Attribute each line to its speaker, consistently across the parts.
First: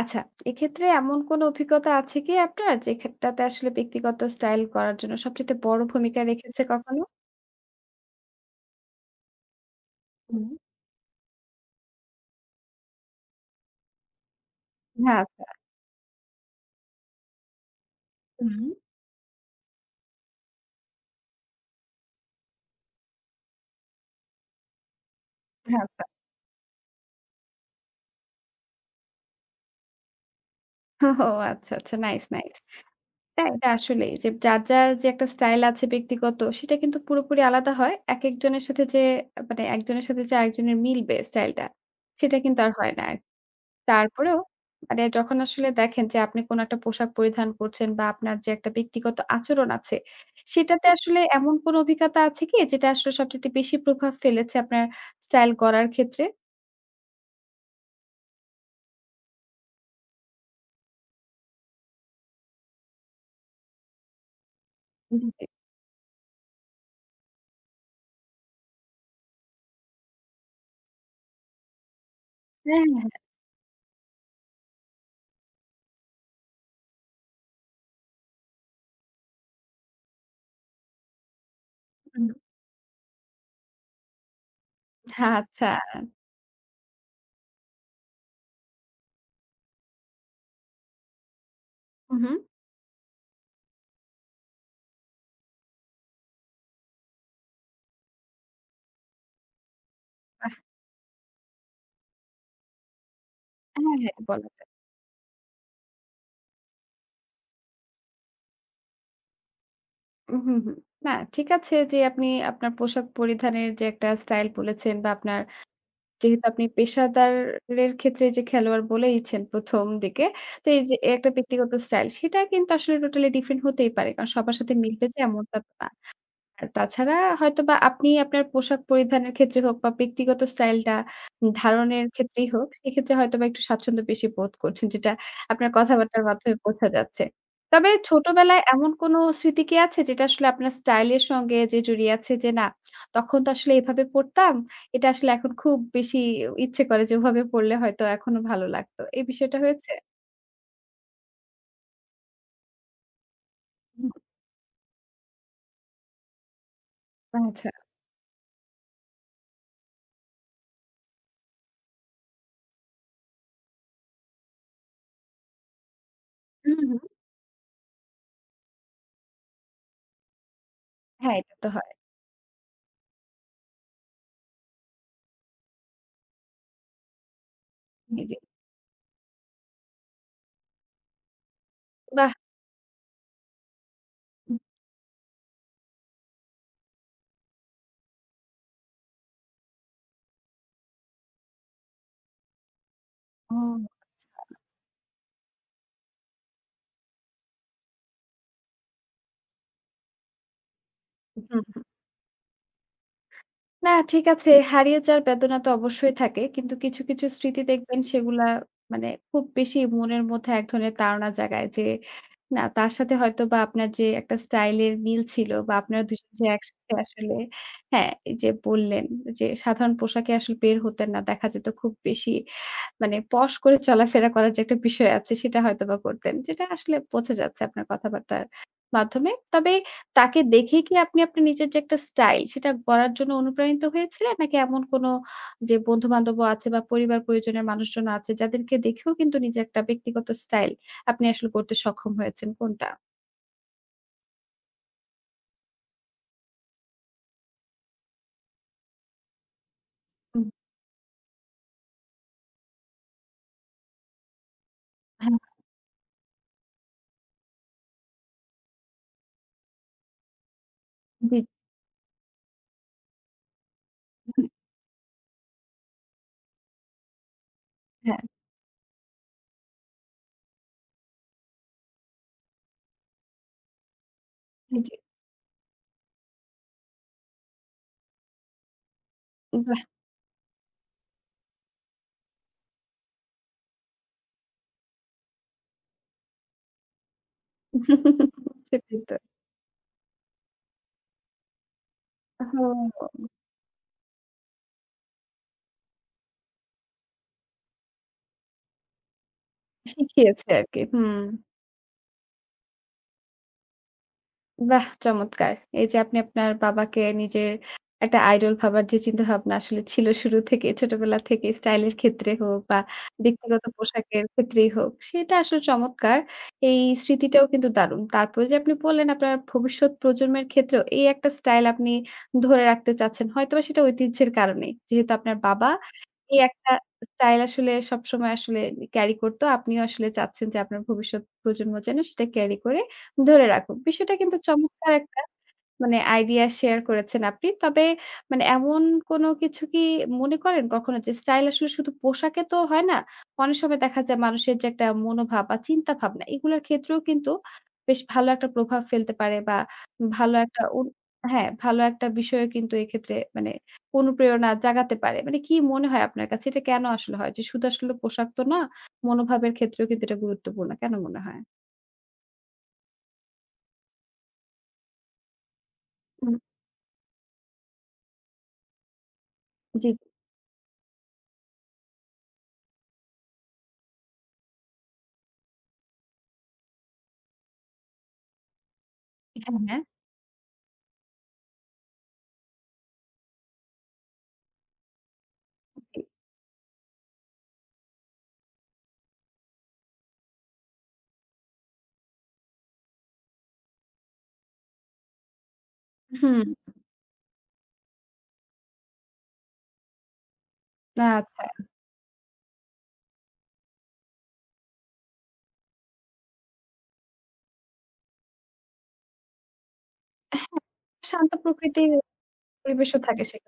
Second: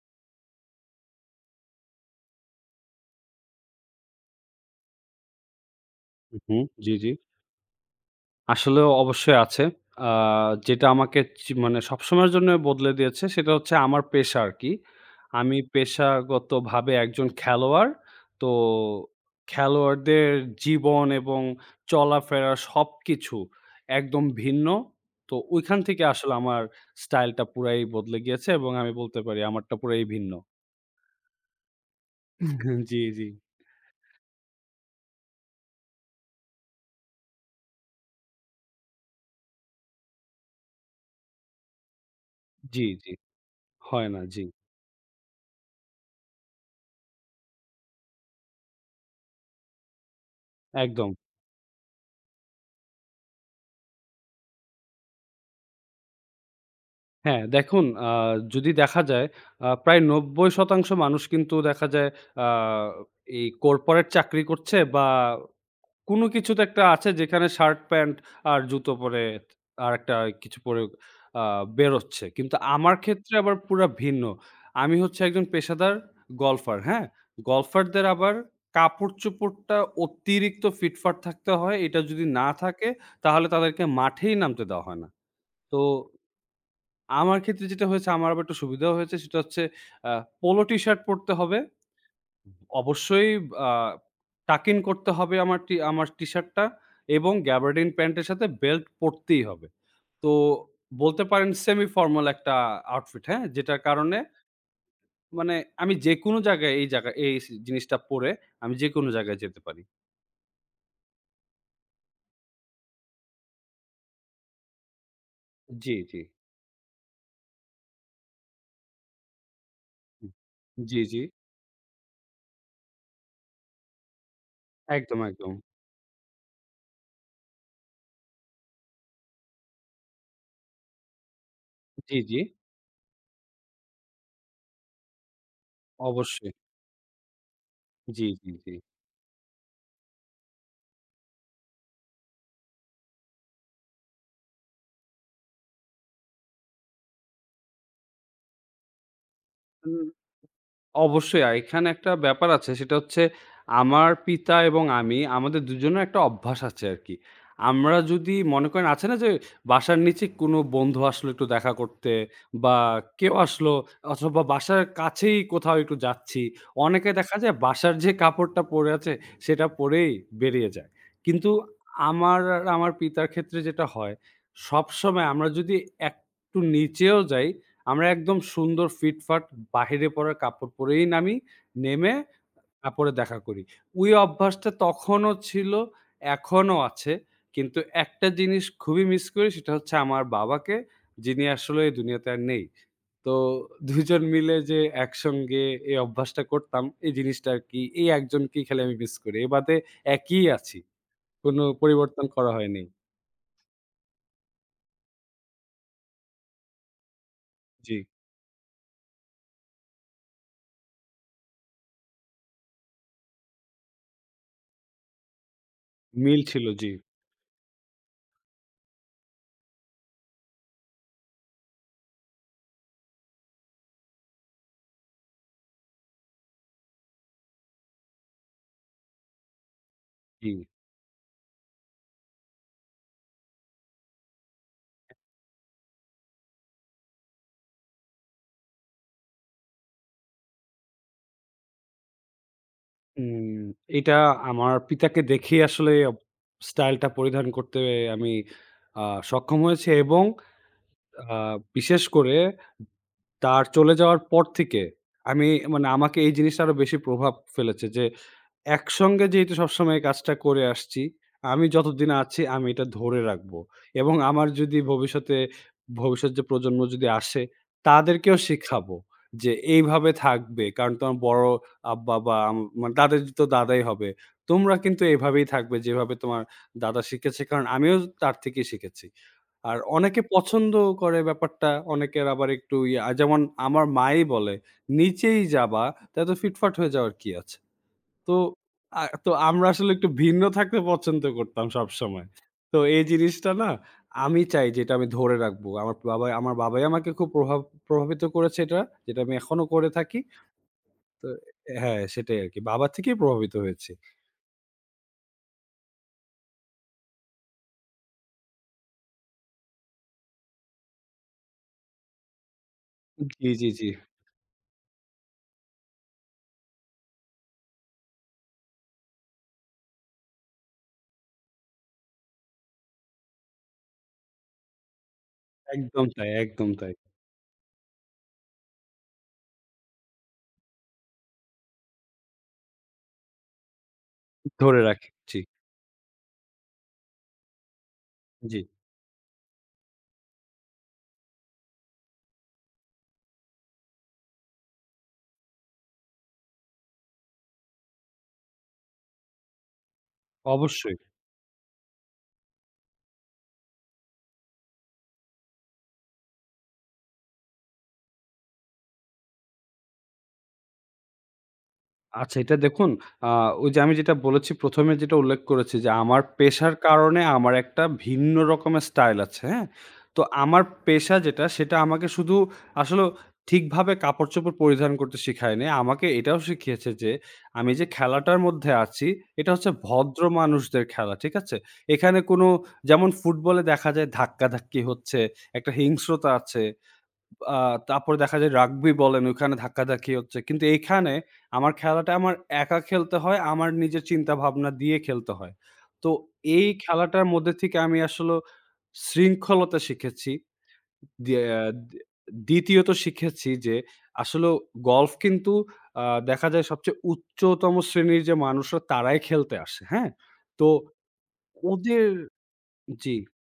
Speaker 1: আচ্ছা। এক্ষেত্রে এমন কোন অভিজ্ঞতা আছে কি আপনার যে খাতটাতে আসলে ব্যক্তিগত স্টাইল করার জন্য সবচাইতে বড় ভূমিকা
Speaker 2: হু, হু।
Speaker 1: রেখেছে
Speaker 2: জি,
Speaker 1: কখনো?
Speaker 2: জি। আসলেও অবশ্যই আছে। আ
Speaker 1: হুম।
Speaker 2: যেটা আমাকে চি মানে সবসময়ের জন্যই বদলে দিয়েছে। সেটা হচ্ছে আমার পেশা আরকি।
Speaker 1: হ্যাঁ, আচ্ছা।
Speaker 2: আমি পেশাগতভাবে একজন খেলোয়াড়। তো
Speaker 1: হুম।
Speaker 2: খেলোয়াড়দের জীবন এবং চলাফেরা সবকিছু একদম ভিন্ন। তো ওইখান
Speaker 1: হ্যাঁ,
Speaker 2: থেকে
Speaker 1: আচ্ছা।
Speaker 2: আসলে আমার স্টাইলটা পুরাই বদলে গিয়েছে এবং আমি বলতে পারি আমারটা পুরাই ভিন্ন।
Speaker 1: হোহো! আচ্ছা। আচ্ছা। নাইস! নাইস!
Speaker 2: উহ জি, জি।
Speaker 1: টা এটা আসলেই। যে যার, যার যে একটা স্টাইল আছে ব্যক্তিগত, সেটা কিন্তু পুরোপুরি আলাদা হয়। একেকজনের সাথে যে মানে একজনের সাথে যে আরেকজনের মিলবে স্টাইলটা, সেটা কিন্তু আর
Speaker 2: জি,
Speaker 1: হয় না
Speaker 2: জি।
Speaker 1: আর।
Speaker 2: হয় না।
Speaker 1: তারপরেও
Speaker 2: জি।
Speaker 1: মানে যখন আসলে দেখেন যে আপনি কোন একটা পোশাক পরিধান করছেন বা, আপনার যে একটা ব্যক্তিগত আচরণ আছে, সেটাতে
Speaker 2: একদম।
Speaker 1: আসলে এমন কোন অভিজ্ঞতা আছে কি? যেটা আসলে সবচাইতে বেশি প্রভাব ফেলেছে আপনার স্টাইল গড়ার ক্ষেত্রে?
Speaker 2: হ্যাঁ। দেখুন আ যদি দেখা যায় আ প্রায় ৯০% মানুষ কিন্তু দেখা যায় আ এই কর্পোরেট চাকরি করছে বা,
Speaker 1: হুম, হু, জি।
Speaker 2: কোনো কিছু তো একটা আছে যেখানে শার্ট, প্যান্ট আর জুতো পরে, আরেকটা কিছু পরে আ বেরোচ্ছে। কিন্তু
Speaker 1: হ্যাঁ,
Speaker 2: আমার
Speaker 1: হ্যাঁ, হ্যাঁ।
Speaker 2: ক্ষেত্রে আবার পুরা ভিন্ন। আমি হচ্ছি একজন পেশাদার গলফার, হ্যাঁ? গলফারদের আবার কাপড়চোপড়টা অতিরিক্ত ফিটফাট থাকতে হয়। এটা যদি
Speaker 1: হুম।
Speaker 2: না থাকে, তাহলে তাদেরকে মাঠেই নামতে দেওয়া হয় না।
Speaker 1: হ্যাঁ, আচ্ছা।
Speaker 2: তো আমার ক্ষেত্রে যেটা হয়েছে আমার আবার একটু সুবিধা হয়েছে সেটা হচ্ছে অ্যা পোলো টিশার্ট পরতে হবে।
Speaker 1: হু, হু।
Speaker 2: অবশ্যই বা tucking করতে হবে। আমার টি আমার টি-শার্টটা এবং gabardin প্যান্টের সাথে বেল্ট পরতেই হবে। তো
Speaker 1: আহ!
Speaker 2: বলতে পারেন semi formal একটা outfit হ্যাঁ? যেটার
Speaker 1: হ্যাঁ, হ্যাঁ।
Speaker 2: কারণে
Speaker 1: বলা যায়।
Speaker 2: মানে আমি যেকোনো জায়গায় এই জায়গায় এই জিনিসটা পরে আমি যেকোনো জায়গায় যেতে পারি।
Speaker 1: উ হুম, হুম। না, ঠিক আছে। যে আপনি আপনার পোশাক পরিধানের যে একটা স্টাইল বলেছেন বা, আপনার
Speaker 2: জি, জি।
Speaker 1: যেহেতু আপনি পেশাদারের ক্ষেত্রে যে খেলোয়াড় বলেইছেন ১ম দিকে। তো
Speaker 2: হুম,
Speaker 1: এইযে
Speaker 2: জি,
Speaker 1: এই
Speaker 2: জি।
Speaker 1: একটা ব্যক্তিগত স্টাইল, সেটা কিন্তু আসলে টোটালি ডিফারেন্ট হতেই পারে। কারণ সবার সাথে মিলবে যে
Speaker 2: একদম,
Speaker 1: এমনটা
Speaker 2: একদম।
Speaker 1: তো না। আর তাছাড়া হয়তোবা আপনি আপনার পোশাক পরিধানের ক্ষেত্রে হোক বা, ব্যক্তিগত স্টাইলটা ধারণের
Speaker 2: জি, জি।
Speaker 1: ক্ষেত্রেই হোক, সেক্ষেত্রে হয়তোবা একটু স্বাচ্ছন্দ্য বেশি বোধ করছেন, যেটা আপনার কথাবার্তার
Speaker 2: অবশ্যই।
Speaker 1: মাধ্যমে বোঝা যাচ্ছে। তবে
Speaker 2: জি, জি,
Speaker 1: ছোটবেলায়
Speaker 2: জি।
Speaker 1: এমন কোনো স্মৃতি কি আছে? যেটা আসলে আপনার স্টাইলের সঙ্গে যে জড়িয়ে আছে যে, "না, তখন তো আসলে এভাবে পরতাম, এটা আসলে এখন খুব বেশি ই ইচ্ছে করে যে ওভাবে পরলে হয়তো এখনো ভালো লাগতো।" এই বিষয়টা হয়েছে?
Speaker 2: হুম, অবশ্যই। আর এখানে একটা ব্যাপার আছে। সেটা হচ্ছে আমার
Speaker 1: হুম।
Speaker 2: পিতা এবং আমি, আমাদের দুজনের একটা অভ্যাস আছে আরকি।
Speaker 1: ও আচ্ছা।
Speaker 2: আমরা যদি মনে করেন আছে না? যে বাসার নিচে কোনো বন্ধু আসলো, একটু দেখা করতে বা কেউ আসলো অথবা বাসার কাছেই কোথাও একটু যাচ্ছি।
Speaker 1: হুম, হুম।
Speaker 2: অনেকে দেখা যায় বাসার যে কাপড়টা পরে আছে, সেটা পরেই বেরিয়ে যায়।
Speaker 1: হ্যাঁ,
Speaker 2: কিন্তু
Speaker 1: এটা তো হয়।
Speaker 2: আমার আর আমার পিতার ক্ষেত্রে যেটা হয়, সবসময় আমরা যদি একটু নিচেও যাই, আমরা
Speaker 1: জি, জি।
Speaker 2: একদম সুন্দর ফিটফাট বাহিরে পরা কাপড় পরেই নামি। নেমে
Speaker 1: বাহ!
Speaker 2: তার পরে দেখা করি। ওই
Speaker 1: হুম।
Speaker 2: অভ্যাসটা তখনও ছিল, এখনও আছে। কিন্তু একটা জিনিস খুবই মিস করি। সেটা হচ্ছে, আমার বাবাকে। যিনি আসলে এই দুনিয়াতে আর নেই। তো
Speaker 1: ওহ
Speaker 2: ২ জন মিলে
Speaker 1: আচ্ছা।
Speaker 2: যে একসঙ্গে এই অভ্যাসটা করতাম, এই জিনিসটা আরকি। এই ১ জনকেই খালি আমি মিস করি। এ বাদে একই আছি। কোনো
Speaker 1: উহুম, হুম।
Speaker 2: পরিবর্তন করা হয়নি।
Speaker 1: না, ঠিক আছে। হারিয়ে যাওয়ার বেদনা তো অবশ্যই থাকে। কিন্তু কিছু, কিছু স্মৃতি
Speaker 2: জি।
Speaker 1: দেখবেন সেগুলা মানে খুব বেশি মনের মধ্যে এক ধরনের তাড়না জাগায় যে, না, তার সাথে হয়তো বা আপনার যে একটা স্টাইলের মিল ছিল বা আপনারা ২ জন
Speaker 2: মিল
Speaker 1: যে
Speaker 2: ছিল। জি।
Speaker 1: একসাথে আসলে হ্যাঁ, এই যে বললেন যে সাধারণ পোশাকে আসলে বের হতেন না। দেখা যেত খুব বেশি মানে posh করে চলাফেরা করার যে একটা বিষয় আছে, সেটা হয়তোবা করতেন। যেটা আসলে বোঝা যাচ্ছে আপনার কথাবার্তার মাধ্যমে। তবে তাকে
Speaker 2: জি।
Speaker 1: দেখে কি আপনি আপনার নিজের যে একটা স্টাইল, সেটা গড়ার জন্য অনুপ্রাণিত হয়েছিলেন নাকি এমন কোনো যে বন্ধুবান্ধবও আছে বা পরিবার-পরিজনের মানুষজন আছে, যাদেরকে দেখেও কিন্তু নিজের একটা ব্যক্তিগত স্টাইল আপনি আসলে করতে সক্ষম হয়েছেন? কোনটা?
Speaker 2: উম এটা আমার পিতাকে দেখেই আসলে অব style টা পরিধান করতে আমি আ সক্ষম হয়েছি এবং
Speaker 1: হুম।
Speaker 2: আ বিশেষ করে তার চলে যাওয়ার পর থেকে
Speaker 1: হ্যাঁ।
Speaker 2: আমি মানে আমাকে এই জিনিসটা আরও বেশি প্রভাব ফেলেছে যে একসঙ্গে যেহেতু সবসময় এই কাজটা করে আসছি,
Speaker 1: জি।
Speaker 2: আমি যতদিন আছি, আমি এটা ধরে রাখবো এবং
Speaker 1: উ হু।
Speaker 2: আমার যদি ভবিষ্যতে, ভবিষ্যৎ যে প্রজন্ম যদি আসে,
Speaker 1: হ্যাঁ।
Speaker 2: তাদেরকেও শিখাবো যে, এইভাবে থাকবে। কারণ তোমার বড় আব্বা বা উম মানে তাদেরই তো দাদাই হবে। তোমরা
Speaker 1: হু, জি।
Speaker 2: কিন্তু এইভাবেই থাকবে, যেভাবে তোমার দাদা শিখিয়েছি কারণ আমিও তো তার থেকেই শিখেছি। আর
Speaker 1: বাহ্!
Speaker 2: অনেকে পছন্দ করে ব্যাপারটা। অনেকের আবার একটু ইয়া। যেমন, আমার মায়েই বলে, "নিচেই যাবা, তো এত ফিটফাট হয়ে যাওয়ার কী আছে?" তো
Speaker 1: সেটাই
Speaker 2: আ
Speaker 1: তো।
Speaker 2: তো আমরা আসলে একটু ভিন্ন থাকতে পছন্দ করতাম সবসময়।
Speaker 1: ও হো
Speaker 2: তো এই
Speaker 1: হো!
Speaker 2: জিনিসটা না আমি চাই যে এটা আমি ধরে রাখব। আমার বাবাই আমার বাবাই আমাকে খুব প্রভাব প্রভাবিত করেছে এটা, যেটা আমি এখনো করে থাকি
Speaker 1: শিখিয়েছে আরকি। হুম।
Speaker 2: তো অ্যা হ্যাঁ, সেটাই আরকি। বাবা থেকেই প্রভাবিত হয়েছি।
Speaker 1: বাহ চমৎকার। এই যে আপনি আপনার বাবাকে নিজের একটা idol ভাবার যে চিন্তা ভাবনা আসলে ছিল শুরু থেকে ছোটবেলা থেকেই স্টাইল ক্ষেত্রে হোক বা
Speaker 2: জি,
Speaker 1: ব্যক্তিগত
Speaker 2: জি, জি।
Speaker 1: পোশাকের ক্ষেত্রেই হোক সেটা আসলে চমৎকার। এই স্মৃতিটাও কিন্তু দারুণ। তারপরে যে আপনি বললেন আপনার ভবিষ্যৎ প্রজন্মের ক্ষেত্রেও এই একটা স্টাইল আপনি ধরে রাখতে চাচ্ছেন। হয়তোবা সেটা ঐতিহ্যের কারণেই। যেহেতু আপনার বাবা
Speaker 2: একদম তাই,
Speaker 1: এই
Speaker 2: একদম
Speaker 1: একটা
Speaker 2: তাই।
Speaker 1: স্টাইল আসলে সবসময় আসলে carry করত। আপনিও আসলে চাচ্ছেন যে আপনার ভবিষ্যৎ প্রজন্ম যেন সেটা carry করে ধরে রাখুক। বিষয়টা কিন্তু
Speaker 2: ধরে
Speaker 1: চমৎকার
Speaker 2: রাখি
Speaker 1: একটা
Speaker 2: জি।
Speaker 1: মানে idea share করেছেন আপনি। তবে মানে
Speaker 2: জি।
Speaker 1: এমন কোন কিছু কি মনে করেন কখনো যে স্টাইল আসলে শুধু পোশাকে তো হয় না। অনেক সময় দেখা যায় মানুষের যে একটা মনোভাব বা চিন্তাভাবনা এগুলার ক্ষেত্রেও কিন্তু বেশ ভালো একটা প্রভাব ফেলতে পারে বা ভালো একটা অনু
Speaker 2: অবশ্যই।
Speaker 1: হ্যাঁ, ভালো একটা বিষয়ও কিন্তু এক্ষেত্রে মানে অনুপ্রেরণা জাগাতে পারে। মানে কি মনে হয় আপনার কাছে এটা কেন আসলে হয়? যে শুধু আসলে পোশাক তো না, মনোভাবের ক্ষেত্রেও কিন্তু এটা গুরুত্বপূর্ণ। কেন মনে হয়?
Speaker 2: আচ্ছা, এটা দেখুন আ ওই যে আমি যেটা বলেছি ১ম এ যেটা উল্লেখ করেছি যে আমার
Speaker 1: হুম।
Speaker 2: পেশার কারণে আমার একটা ভিন্ন রকমের স্টাইল আছে হ্যাঁ?
Speaker 1: জি।
Speaker 2: তো আমার পেশা যেটা সেটা আমাকে শুধু আসলেও ঠিকভাবে কাপড়চোপড় পরিধান করতে শেখায়নি, আমাকে এটাও শিখিয়েছে যে আমি যে খেলাটার মধ্যে আছি এটা হচ্ছে
Speaker 1: হ্যাঁ।
Speaker 2: ভদ্র মানুষদের খেলা ঠিক আছে? এখানে কোনো যেমন ফুটবলে দেখা যায় ধাক্কাধাক্কি হচ্ছে, একটা
Speaker 1: উ জি।
Speaker 2: হিংস্রতা আছে, আ তারপরে দেখা যায় রাগবি বলেন ওইখানে ধাক্কাধাক্কি হচ্ছে। কিন্তু এইখানে আমার খেলাটা আমার একা খেলতে হয়, আমার নিজের চিন্তাভাবনা দিয়ে খেলতে হয়। তো
Speaker 1: হুম।
Speaker 2: এই খেলাটার মধ্যে থেকে আমি আসলে শৃঙ্খলতা শিখেছি দ্বিয়া
Speaker 1: আচ্ছা।
Speaker 2: দে দ্বিতীয়ত শিখেছি যে আসলেও golf কিন্তু আ দেখা যায় সবচেয়ে উচ্চতম শ্রেণীর যে মানুষরা তারাই খেলতে আসে হ্যাঁ?
Speaker 1: অ্যা হ্যাঁ,
Speaker 2: তো
Speaker 1: শান্ত প্রকৃতির
Speaker 2: ওদের
Speaker 1: পরিবেশও
Speaker 2: জি।
Speaker 1: থাকে সে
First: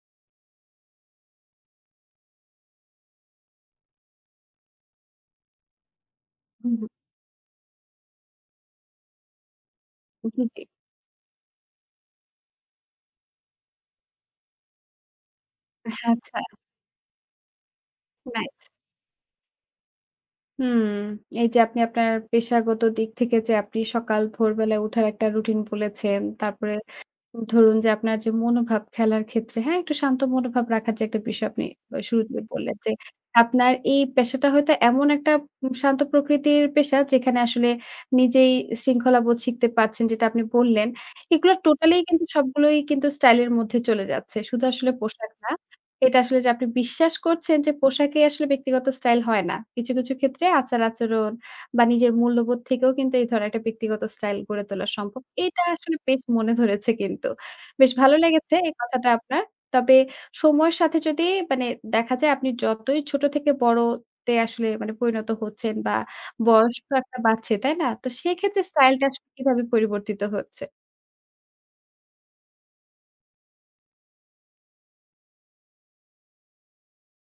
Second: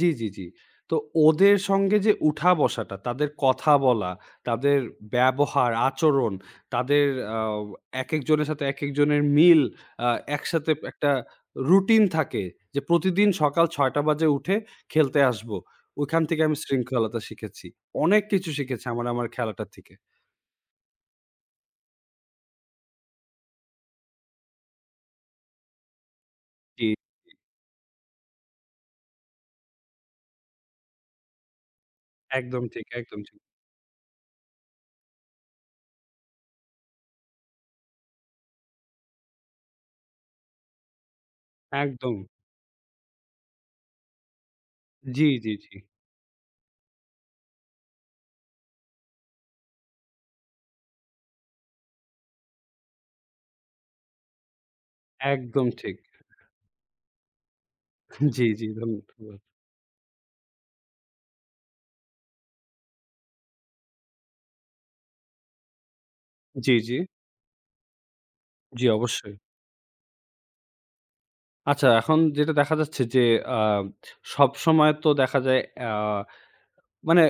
Speaker 2: জি, জি, জি। তো ওদের সঙ্গে যে উঠা বসাটা, তাদের কথা বলা, তাদের ব্যবহার, আচরণ,
Speaker 1: হু, হুম।
Speaker 2: তাদের আও একেকজনের সাথে একেকজনের মিল, আ
Speaker 1: উ জি, জি।
Speaker 2: একসাথে একটা রুটিন থাকে। যে প্রতিদিন সকাল ৬ টা বাজে উঠে খেলতে আসবো।
Speaker 1: আহ
Speaker 2: ওইখান
Speaker 1: আচ্ছা।
Speaker 2: থেকে আমি শৃঙ্খলতা শিখেছি। অনেক কিছু
Speaker 1: নাইস।
Speaker 2: শিখেছি আমার আমার খেলাটা থেকে।
Speaker 1: হুম। এইযে আপনি আপনার পেশাগত দিক থেকে যে আপনি সকাল ভোরবেলায় উঠার একটা রুটিন বলেছেন। তারপরে
Speaker 2: জি, জি।
Speaker 1: ধরুন যে আপনার যে মনোভাব খেলার ক্ষেত্রে, হ্যাঁ? একটু শান্ত মনোভাব রাখার যে একটা বিষয় আপনি আ শুরুতেই
Speaker 2: একদম
Speaker 1: বললেন
Speaker 2: ঠিক,
Speaker 1: যে,
Speaker 2: একদম ঠিক।
Speaker 1: আপনার এই পেশাটা হয়তো এমন একটা উম শান্ত প্রকৃতির পেশা। যেখানে আসলে নিজেই শৃঙ্খলাবোধ শিখতে পারছেন, যেটা আপনি বললেন। এগুলা টোটালিই কিন্তু
Speaker 2: একদম।
Speaker 1: সবগুলোই কিন্তু স্টাইলের মধ্যে চলে যাচ্ছে। শুধু আসলে
Speaker 2: জি,
Speaker 1: পোশাক
Speaker 2: জি,
Speaker 1: না,
Speaker 2: জি।
Speaker 1: এটা আসলে যে আপনি বিশ্বাস করছেন যে পোশাকই আসলে ব্যক্তিগত স্টাইল হয় না। কিছু, কিছু ক্ষেত্রে আচার আচরণ বা, নিজের মূল্যবোধ থেকেও কিন্তু এই ধরনের একটা ব্যক্তিগত স্টাইল গড়ে তোলা সম্ভব। এটা
Speaker 2: একদম
Speaker 1: আসলে
Speaker 2: ঠিক।
Speaker 1: বেশ মনে ধরেছে কিন্তু। বেশ ভালো
Speaker 2: জি,
Speaker 1: লেগেছে
Speaker 2: জি,
Speaker 1: এই কথাটা
Speaker 2: ধন্যবাদ।
Speaker 1: আপনার। তবে সময়ের সাথে যদি মানে দেখা যায় আপনি যতই ছোট থেকে বড়তে আসলে মানে পরিণত হচ্ছেন বা,
Speaker 2: জি,
Speaker 1: বয়স তো
Speaker 2: জি।
Speaker 1: একটা বাড়ছে, তাই না? তো সেক্ষেত্রে
Speaker 2: জি,
Speaker 1: স্টাইলটা আসলে
Speaker 2: অবশ্যই।
Speaker 1: কিভাবে পরিবর্তিত হচ্ছে?
Speaker 2: আচ্ছা, এখন যেটা দেখা যাচ্ছে যে, আ সবসময় তো দেখা যায় আ মানে,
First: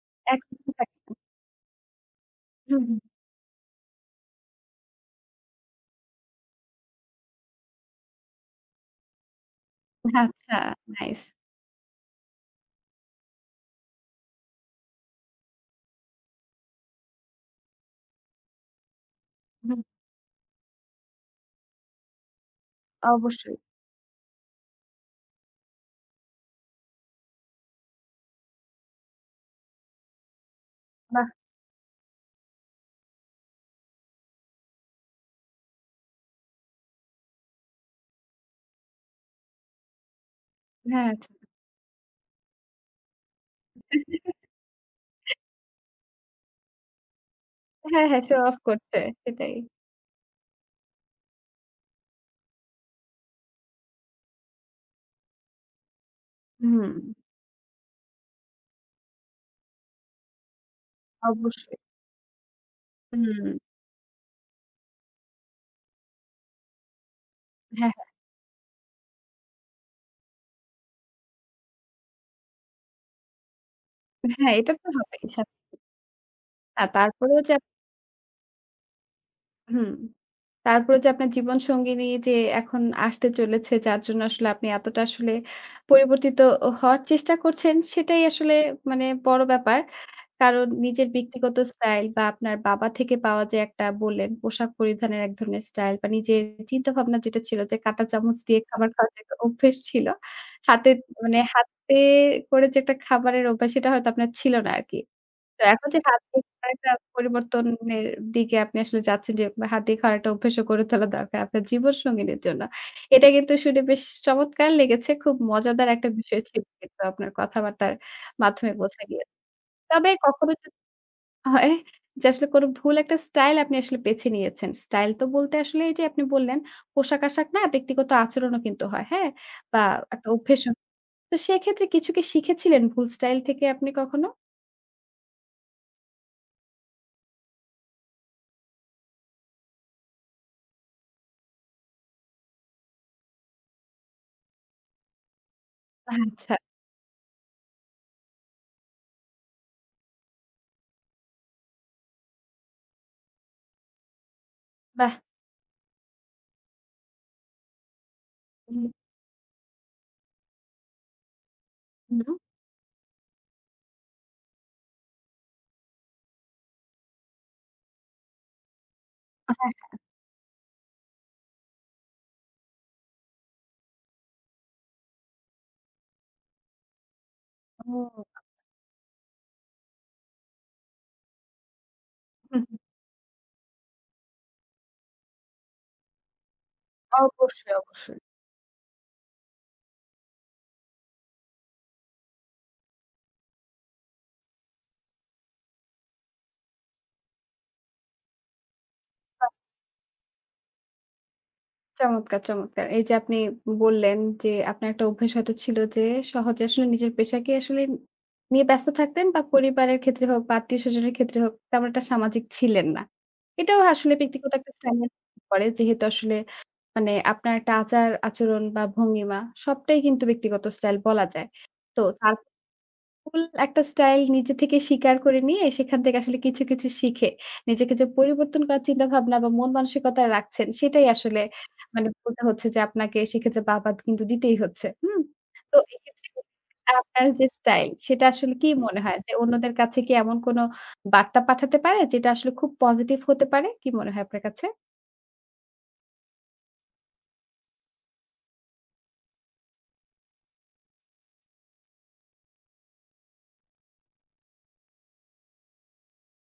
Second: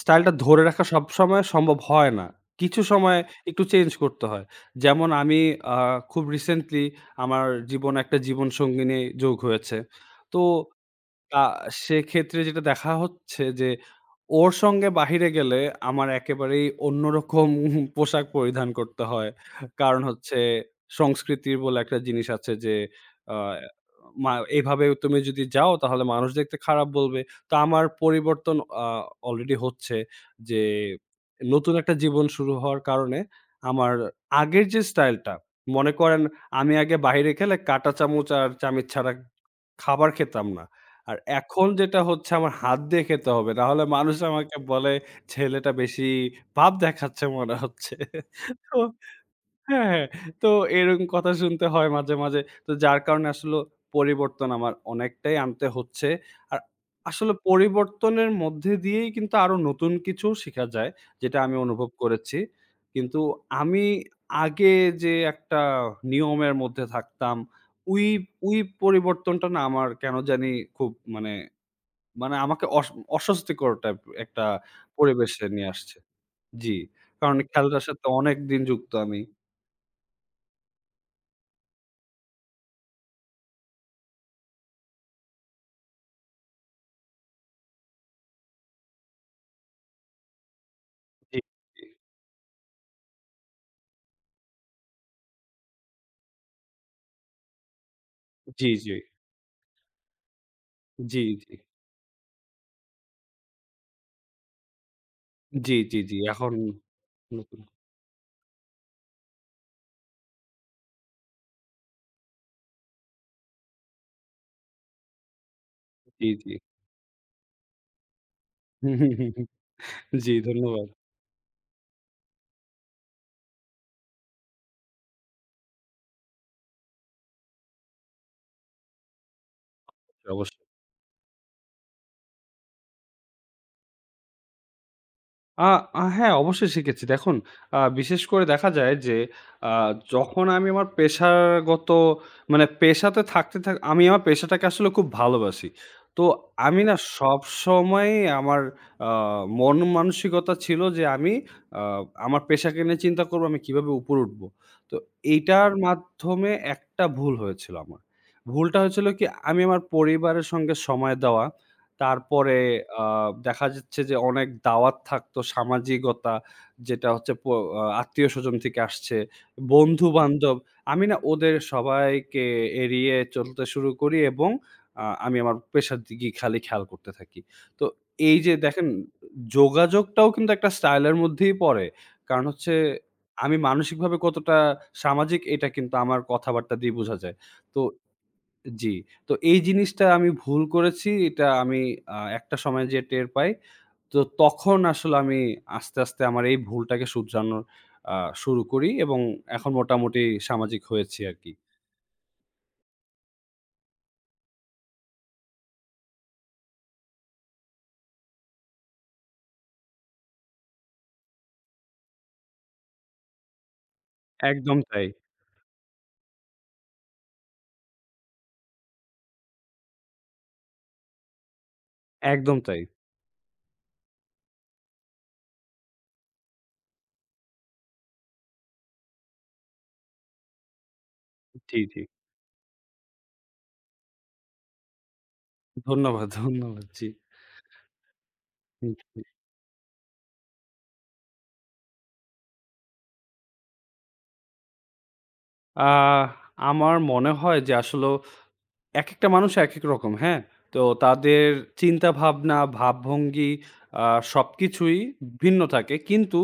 Speaker 2: স্টাইলটা
Speaker 1: এক
Speaker 2: ধরে
Speaker 1: [unintelligible]
Speaker 2: রাখা
Speaker 1: একদম।
Speaker 2: সবসময় সম্ভব হয় না।
Speaker 1: হু,
Speaker 2: কিছু
Speaker 1: হুম।
Speaker 2: সময় একটু চেঞ্জ করতে হয়। যেমন আমি আ খুব রিসেন্টলি আমার জীবনে একটা জীবনসঙ্গীনি যোগ হয়েছে। তো
Speaker 1: আচ্ছা, নাইস!
Speaker 2: আ সেক্ষেত্রে যেটা দেখা হচ্ছে যে, ওর সঙ্গে বাহিরে গেলে, আমার একেবারেই অন্যরকম পোশাক পরিধান করতে হয়।
Speaker 1: হুম।
Speaker 2: কারণ হচ্ছে সংস্কৃতি বলে একটা জিনিস আছে যে, আ
Speaker 1: অবশ্যই।
Speaker 2: ম্যা "এভাবে তুমি যদি যাও, তাহলে মানুষ দেখতে খারাপ বলবে।" তা আমার পরিবর্তন আ অলরেডি হচ্ছে। যে
Speaker 1: বাহ!
Speaker 2: নতুন একটা জীবন শুরু হওয়ার কারণে, আমার আগের যে স্টাইলটা, মনে করেন আমি আগে বাইরে খেলে, কাঁটা চামচ আর চামিচ ছাড়া খাবার খেতাম না।
Speaker 1: হ্যাঁ,
Speaker 2: আর
Speaker 1: আচ্ছা।
Speaker 2: এখন যেটা হচ্ছে, আমার হাত দিয়ে খেতে হবে। নাহলে মানুষরা আমাকে বলে, "ছেলেটা বেশি ভাব দেখাচ্ছে মনে হচ্ছে।"
Speaker 1: হ্যাঁ, হ্যাঁ। শো অফ
Speaker 2: তো
Speaker 1: করছে। সেটাই।
Speaker 2: হ্যাঁ, হ্যাঁ। তো এরকম কথা শুনতে হয় মাঝে, মাঝে। তো যার কারণে আসলে পরিবর্তন, আমার অনেকটাই আনতে হচ্ছে। আর
Speaker 1: হুম।
Speaker 2: আসলে পরিবর্তনের মধ্যে দিয়েই কিন্তু, আরো নতুন কিছুও শেখা যায়, যেটা আমি
Speaker 1: অবশ্যই।
Speaker 2: অনুভব করেছি। কিন্তু
Speaker 1: হুম।
Speaker 2: আমি আগে যে একটা নিয়মের মধ্যে থাকতাম।
Speaker 1: হ্যাঁ,
Speaker 2: ঐ-
Speaker 1: হ্যাঁ।
Speaker 2: ঐ পরিবর্তনটা না আমার কেন জানি খুব মানে মানে আমাকে অস অস্বস্তিকর টাইপ, একটা
Speaker 1: হ্যাঁ, এটা তো হবেই,
Speaker 2: পরিবেশে নিয়ে
Speaker 1: স্বাভাবিক।
Speaker 2: আসছে জি।
Speaker 1: আ
Speaker 2: কারণ
Speaker 1: তারপরেও যে আপ
Speaker 2: খেলাটার সাথে অনেকদিন যুক্ত আমি।
Speaker 1: হুম। তারপরে যে আপনার জীবনসঙ্গিনী যে এখন আসতে চলেছে যার জন্য আসলে আপনি এতটা আসলে পরিবর্তিত ও হওয়ার চেষ্টা করছেন সেটাই আসলে মানে বড় ব্যাপার। কারণ নিজের
Speaker 2: জি,
Speaker 1: ব্যক্তিগত
Speaker 2: জি।
Speaker 1: স্টাইল বা আপনার বাবা থেকে পাওয়া যে একটা বললেন পোশাক পরিধানের এক ধরনের স্টাইল বা নিজের চিন্তা ভাবনা যেটা ছিল যে কাঁটা চামচ দিয়ে
Speaker 2: জি,
Speaker 1: খাবার
Speaker 2: জি।
Speaker 1: খাওয়ার যে একটা অভ্যেস ছিল। হাতে
Speaker 2: জি,
Speaker 1: মানে
Speaker 2: জি।
Speaker 1: হাতে করে যে একটা খাবারের অভ্যাস সেটা হয়তো আপনার ছিল না আরকি। তো
Speaker 2: জি,
Speaker 1: এখন
Speaker 2: জি,
Speaker 1: যে
Speaker 2: জি,
Speaker 1: হাত দিয়ে
Speaker 2: এখন
Speaker 1: একটা
Speaker 2: নতুন।
Speaker 1: পরিবর্তনের দিকে আপনি আসলে যাচ্ছেন যে হাত দিয়ে খাওয়ার একটা অভ্যাস করে তোলা দরকার আপনার জীবন সঙ্গিনীর জন্য। এটা কিন্তু শুনে বেশ চমৎকার লেগেছে খুব মজাদার একটা
Speaker 2: জি,
Speaker 1: বিষয়
Speaker 2: জি।
Speaker 1: ছিল কিন্তু আপনার কথাবার্তার মাধ্যমে বোঝা গিয়েছে। তবে
Speaker 2: জি,
Speaker 1: কখনো যদি
Speaker 2: ধন্যবাদ।
Speaker 1: হয় যে আসলে কোন ভুল একটা স্টাইল আপনি আসলে বেছে নিয়েছেন। স্টাইল তো বলতে আসলে এই যে আপনি বললেন, পোশাক-আশাক না ব্যক্তিগত আচরণও কিন্তু হয় হ্যাঁ? বা একটা
Speaker 2: অবশ্যই।
Speaker 1: অভ্যেসও। তো সেক্ষেত্রে কিছু কি শিখেছিলেন ভুল স্টাইল থেকে আপনি কখনো?
Speaker 2: আ আ হ্যাঁ, অবশ্যই শিখেছি। দেখুন আ বিশেষ করে দেখা যায় যে আ যখন আমি আমার পেশাগত মানে পেশাতে থাকতে থা আমি আমার পেশাটাকে আসলে খুব ভালোবাসি। তো
Speaker 1: আচ্ছা।
Speaker 2: আমি না সবসময় আমার আ মনমানসিকতা ছিল যে আমি আ আমার পেশাকে নিয়ে চিন্তা করবো আমি কীভাবে উপরে উঠবো? তো
Speaker 1: বাহ!
Speaker 2: এটার মাধ্যমে একটা ভুল হয়েছিল আমার। ভুলটা
Speaker 1: হুম।
Speaker 2: হয়েছিল কি আমি আমার পরিবারের সঙ্গে সময় দেওয়া
Speaker 1: হুম।
Speaker 2: তারপরে আ দেখা যাচ্ছে যে অনেক দাওয়াত থাকতো সামাজিকতা যেটা হচ্ছে প আ আত্মীয়স্বজন থেকে আসছে,
Speaker 1: আ হ্যাঁ, হ্যাঁ।
Speaker 2: বন্ধু-বান্ধব আমি না ওদের সবাইকে এড়িয়ে চলতে শুরু করি এবং আ আমি আমার পেশার দিকই খালি খেয়াল করতে থাকি। তো এই
Speaker 1: ওহ।
Speaker 2: যে দেখেন যোগাযোগটাও কিন্তু একটা স্টাইলের মধ্যেই পড়ে। কারণ
Speaker 1: হুম,
Speaker 2: হচ্ছে
Speaker 1: হুম।
Speaker 2: আমি মানসিকভাবে কতটা সামাজিক এটা কিন্তু আমার কথাবার্তা দিয়ে বোঝা যায়।
Speaker 1: অবশ্যই,
Speaker 2: তো
Speaker 1: অবশ্যই।
Speaker 2: জি, তো এই জিনিসটা আমি ভুল করেছি এটা আমি আ একটা সময় যেয়ে টের পাই। তো তখন আসলে আমি আস্তে, আস্তে আমার এই ভুলটাকে শুধরানো আ শুরু করি এবং
Speaker 1: বাহ!
Speaker 2: এখন মোটামুটি সামাজিক হয়েছি আরকি।
Speaker 1: চমৎকার, চমৎকার এই যে আপনি বললেন যে, আপনার একটা অভ্যেস হয়তো ছিল যে সহজে আসলে নিজের পেশাকে আসলে নিয়ে ব্যস্ত থাকতেন বা পরিবারের ক্ষেত্রে হোক বা আত্মীয় স্বজনের ক্ষেত্রে হোক তেমন একটা সামাজিক ছিলেন না। এটাও আসলে ব্যক্তিগত একটা
Speaker 2: একদম তাই।
Speaker 1: স্টাইলের মধ্যে পড়ে যেহেতু আসলে মানে আপনার একটা আচার-আচরণ বা ভঙ্গিমা সবটাই কিন্তু ব্যক্তিগত স্টাইল বলা যায়। তো আ
Speaker 2: একদম তাই।
Speaker 1: full একটা স্টাইল নিজে থেকে স্বীকার করে নিয়ে সেখান থেকে আসলে কিছু, কিছু শিখে নিজেকে যে পরিবর্তন করার চিন্তাভাবনা বা মন মানসিকতা রাখছেন সেটাই আসলে
Speaker 2: জি, জি।
Speaker 1: মানে বলতে হচ্ছে যে আপনাকে সেক্ষেত্রে বাহবা কিন্তু দিতেই হচ্ছে হুম? তো
Speaker 2: ধন্যবাদ,
Speaker 1: এক্ষেত্রে
Speaker 2: ধন্যবাদ জি।
Speaker 1: আপনার যে স্টাইল সেটা আসলে কি
Speaker 2: হুম,
Speaker 1: মনে হয়?
Speaker 2: হুম।
Speaker 1: যে অন্যদের কাছে কি এমন কোন বার্তা পাঠাতে পারে যেটা আসলে খুব positive হতে পারে? কী মনে হয় আপনার কাছে?
Speaker 2: আ আমার মনে হয় যে, আসলেও একেকটা মানুষ একেক রকম, হ্যাঁ? তো তাদের চিন্তাভাবনা, ভাবভঙ্গি আ সবকিছুই ভিন্ন থাকে। কিন্তু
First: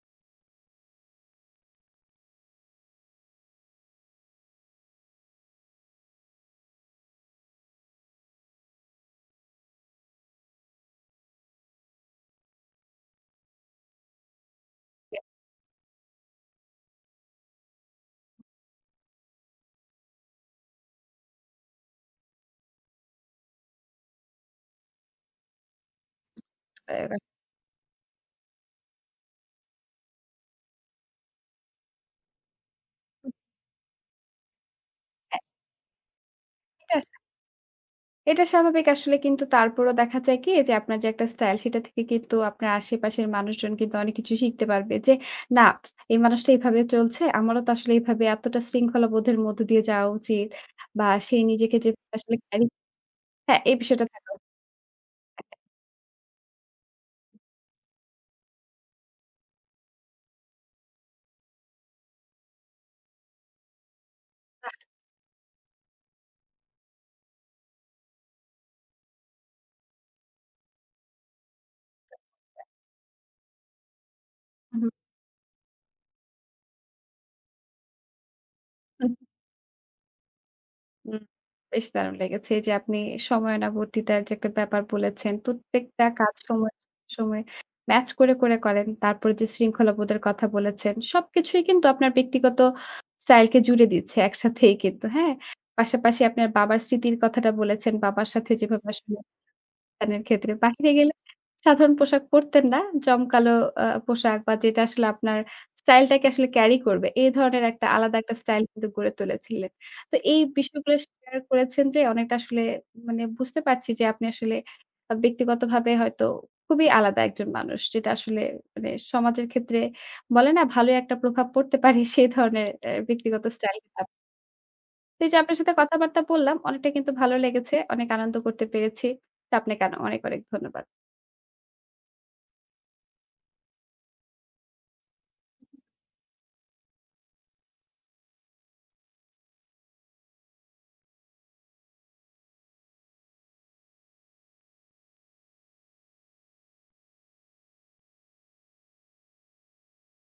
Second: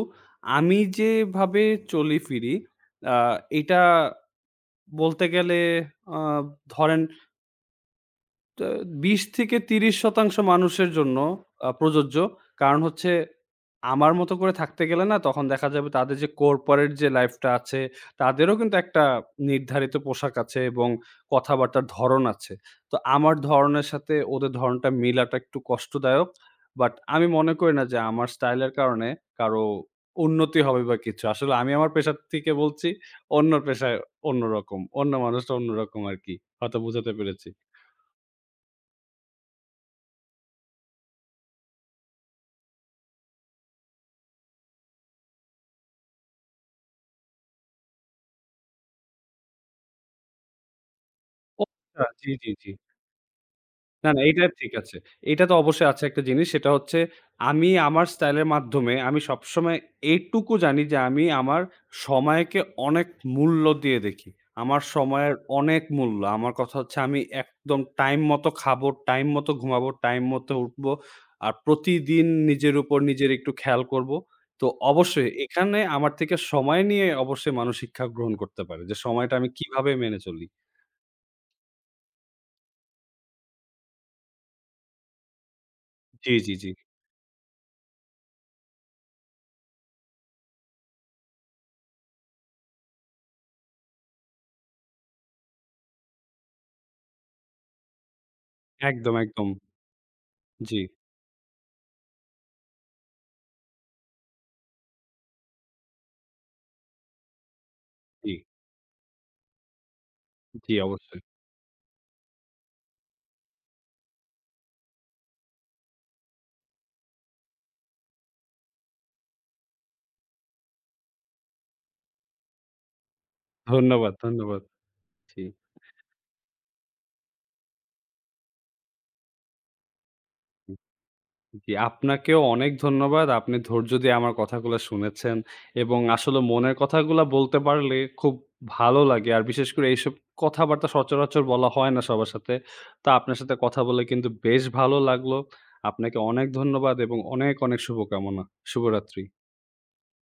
Speaker 2: আমি যেভাবে চলি-ফিরি, আ এটা বলতে গেলে আ ধরেন তা ২০-৩০% মানুষের জন্য আ প্রযোজ্য। কারণ হচ্ছে, আমার মতো করে থাকতে গেলে না? তখন দেখা যাবে তাদের যে, কর্পোরেট যে লাইফটা আছে, তাদেরও কিন্তু একটা নির্ধারিত পোশাক আছে এবং কথাবার্তার ধরন আছে। তো আমার ধরনের সাথে, ওদের ধরণটা মিলটা একটু কষ্টদায়ক। বাট
Speaker 1: [unintelligible]
Speaker 2: আমি মনে করি না যে, আমার স্টাইলের কারণে কারো উন্নতি হবে বা কিছু। আসলে আমি আমার পেশা থেকে বলছি,
Speaker 1: হুম।
Speaker 2: অন্য পেশায় অন্যরকম। অন্য
Speaker 1: হ্যাঁ।
Speaker 2: মানুষটা অন্যরকম আরকি। হয়তো
Speaker 1: এটা
Speaker 2: বুঝাতে
Speaker 1: আসে
Speaker 2: পেরেছি।
Speaker 1: এটা স্বাভাবিক। আসলে কিন্তু তারপরও দেখা যায় কি? যে, আপনার যে একটা স্টাইল, সেটা থেকে কিন্তু আপনার আশেপাশের মানুষজন কিন্তু অনেক কিছু শিখতে পারবে যে, "না এই মানুষটা এভাবে চলছে, আমারও তো আসলে এভাবে, এতটা শৃঙ্খলা বোধের মধ্যে দিয়ে যাওয়া উচিত।" বা সে
Speaker 2: ও!
Speaker 1: নিজেকে যে
Speaker 2: আচ্ছা। জি,
Speaker 1: আসলে
Speaker 2: জি,
Speaker 1: ক্যারি
Speaker 2: জি।
Speaker 1: হ্যাঁ এই বিষয়টা
Speaker 2: না, না,
Speaker 1: থাকা উ
Speaker 2: এইটা ঠিক আছে। এইটা তো
Speaker 1: [unintelligible]
Speaker 2: অবশ্যই আছে একটা জিনিস সেটা হচ্ছে, আমি আমার স্টাইলের মাধ্যমে আমি সবসময় এইটুকু জানি যে, আমি আমার সময়কে অনেক মূল্য দিয়ে দেখি,
Speaker 1: বাহ!
Speaker 2: আমার সময়ের অনেক মূল্য। আমার কথা হচ্ছে, আমি একদম টাইম মতো খাবো, টাইম মতো ঘুমাবো, টাইম মতো উঠবো আর প্রতিদিন
Speaker 1: [unintelligible]
Speaker 2: নিজের উপর, নিজের একটু খেয়াল করবো। তো
Speaker 1: হু, হু।
Speaker 2: অবশ্যই, এখানে আমার থেকে সময় নিয়ে অবশ্যই মানুষ শিক্ষা গ্রহণ করতে পারে যে,
Speaker 1: হুম।
Speaker 2: সময়টা আমি কীভাবে মেনে চলি।
Speaker 1: হুম, বেশ দারুণ লেগেছে। এইযে আপনি সময়ানুবর্তিতার যে একটা ব্যাপার বলেছেন, প্রত্যেকটা
Speaker 2: জি,
Speaker 1: কাজ
Speaker 2: জি, জি।
Speaker 1: সময়ে সময়ে ম্যাচ করে, করে করেন। তারপরে যে শৃঙ্খলাবোধের কথা বলেছেন। সবকিছুই কিন্তু আপনার ব্যক্তিগত স্টাইলকে জুড়ে দিয়েচ্ছে, একসাথেই কিন্তু। হ্যাঁ? পাশাপাশি আপনার বাবার স্মৃতির কথাটা বলেছেন, বাবার সাথে যেভাবে আসলে
Speaker 2: একদম,
Speaker 1: [unintelligible]
Speaker 2: একদম।
Speaker 1: নের ক্ষেত্রে,
Speaker 2: জি।
Speaker 1: বাহিরে গেলে সাধারণ পোশাক পরতেন না। জমকালো আ পোশাক বা যেটা আসলে আপনার স্টাইলটাকে আসলে ক্যারি করবে। এ ধরনের একটা আলাদা একটা
Speaker 2: জি।
Speaker 1: স্টাইল কিন্তু গড়ে তুলেছিলেন। তো এই
Speaker 2: জি,
Speaker 1: বিষয়গুলো
Speaker 2: অবশ্যই।
Speaker 1: শেয়ার করেছেন যে, অনেকটা আসলে মানে বুঝতে পারছি যে, আপনি আসলে বা ব্যক্তিগতভাবে হয়তো খুবই আলাদা একজন মানুষ। যেটা আসলে মানে সমাজের ক্ষেত্রে বলে না? ভালোই একটা প্রভাব পড়তে পারে? সেই ধরনের একটা ব্যক্তিগত স্টাইল আপ
Speaker 2: ধন্যবাদ, ধন্যবাদ।
Speaker 1: এই যে
Speaker 2: জি।
Speaker 1: আপনার সাথে কথাবার্তা বললাম। অনেকটাই কিন্তু ভালো লেগেছে, অনেক আনন্দ করতে পেরেছি। তো আপনাকে আন অনেক, অনেক ধন্যবাদ।
Speaker 2: জি, আপনাকেও অনেক ধন্যবাদ। আপনি ধৈর্য দিয়ে আমার কথাগুলা শুনেছেন এবং আসলেও মনের কথাগুলা বলতে পারলে, খুব ভালো লাগে। আর বিশেষ করে, এইসব কথাবার্তা সচরাচর বলা হয় না সবার সাথে। তা আপনার সাথে কথা বলে কিন্তু বেশ ভালো লাগলো। আপনাকে অনেক ধন্যবাদ এবং অনেক, অনেক শুভকামনা। শুভরাত্রি।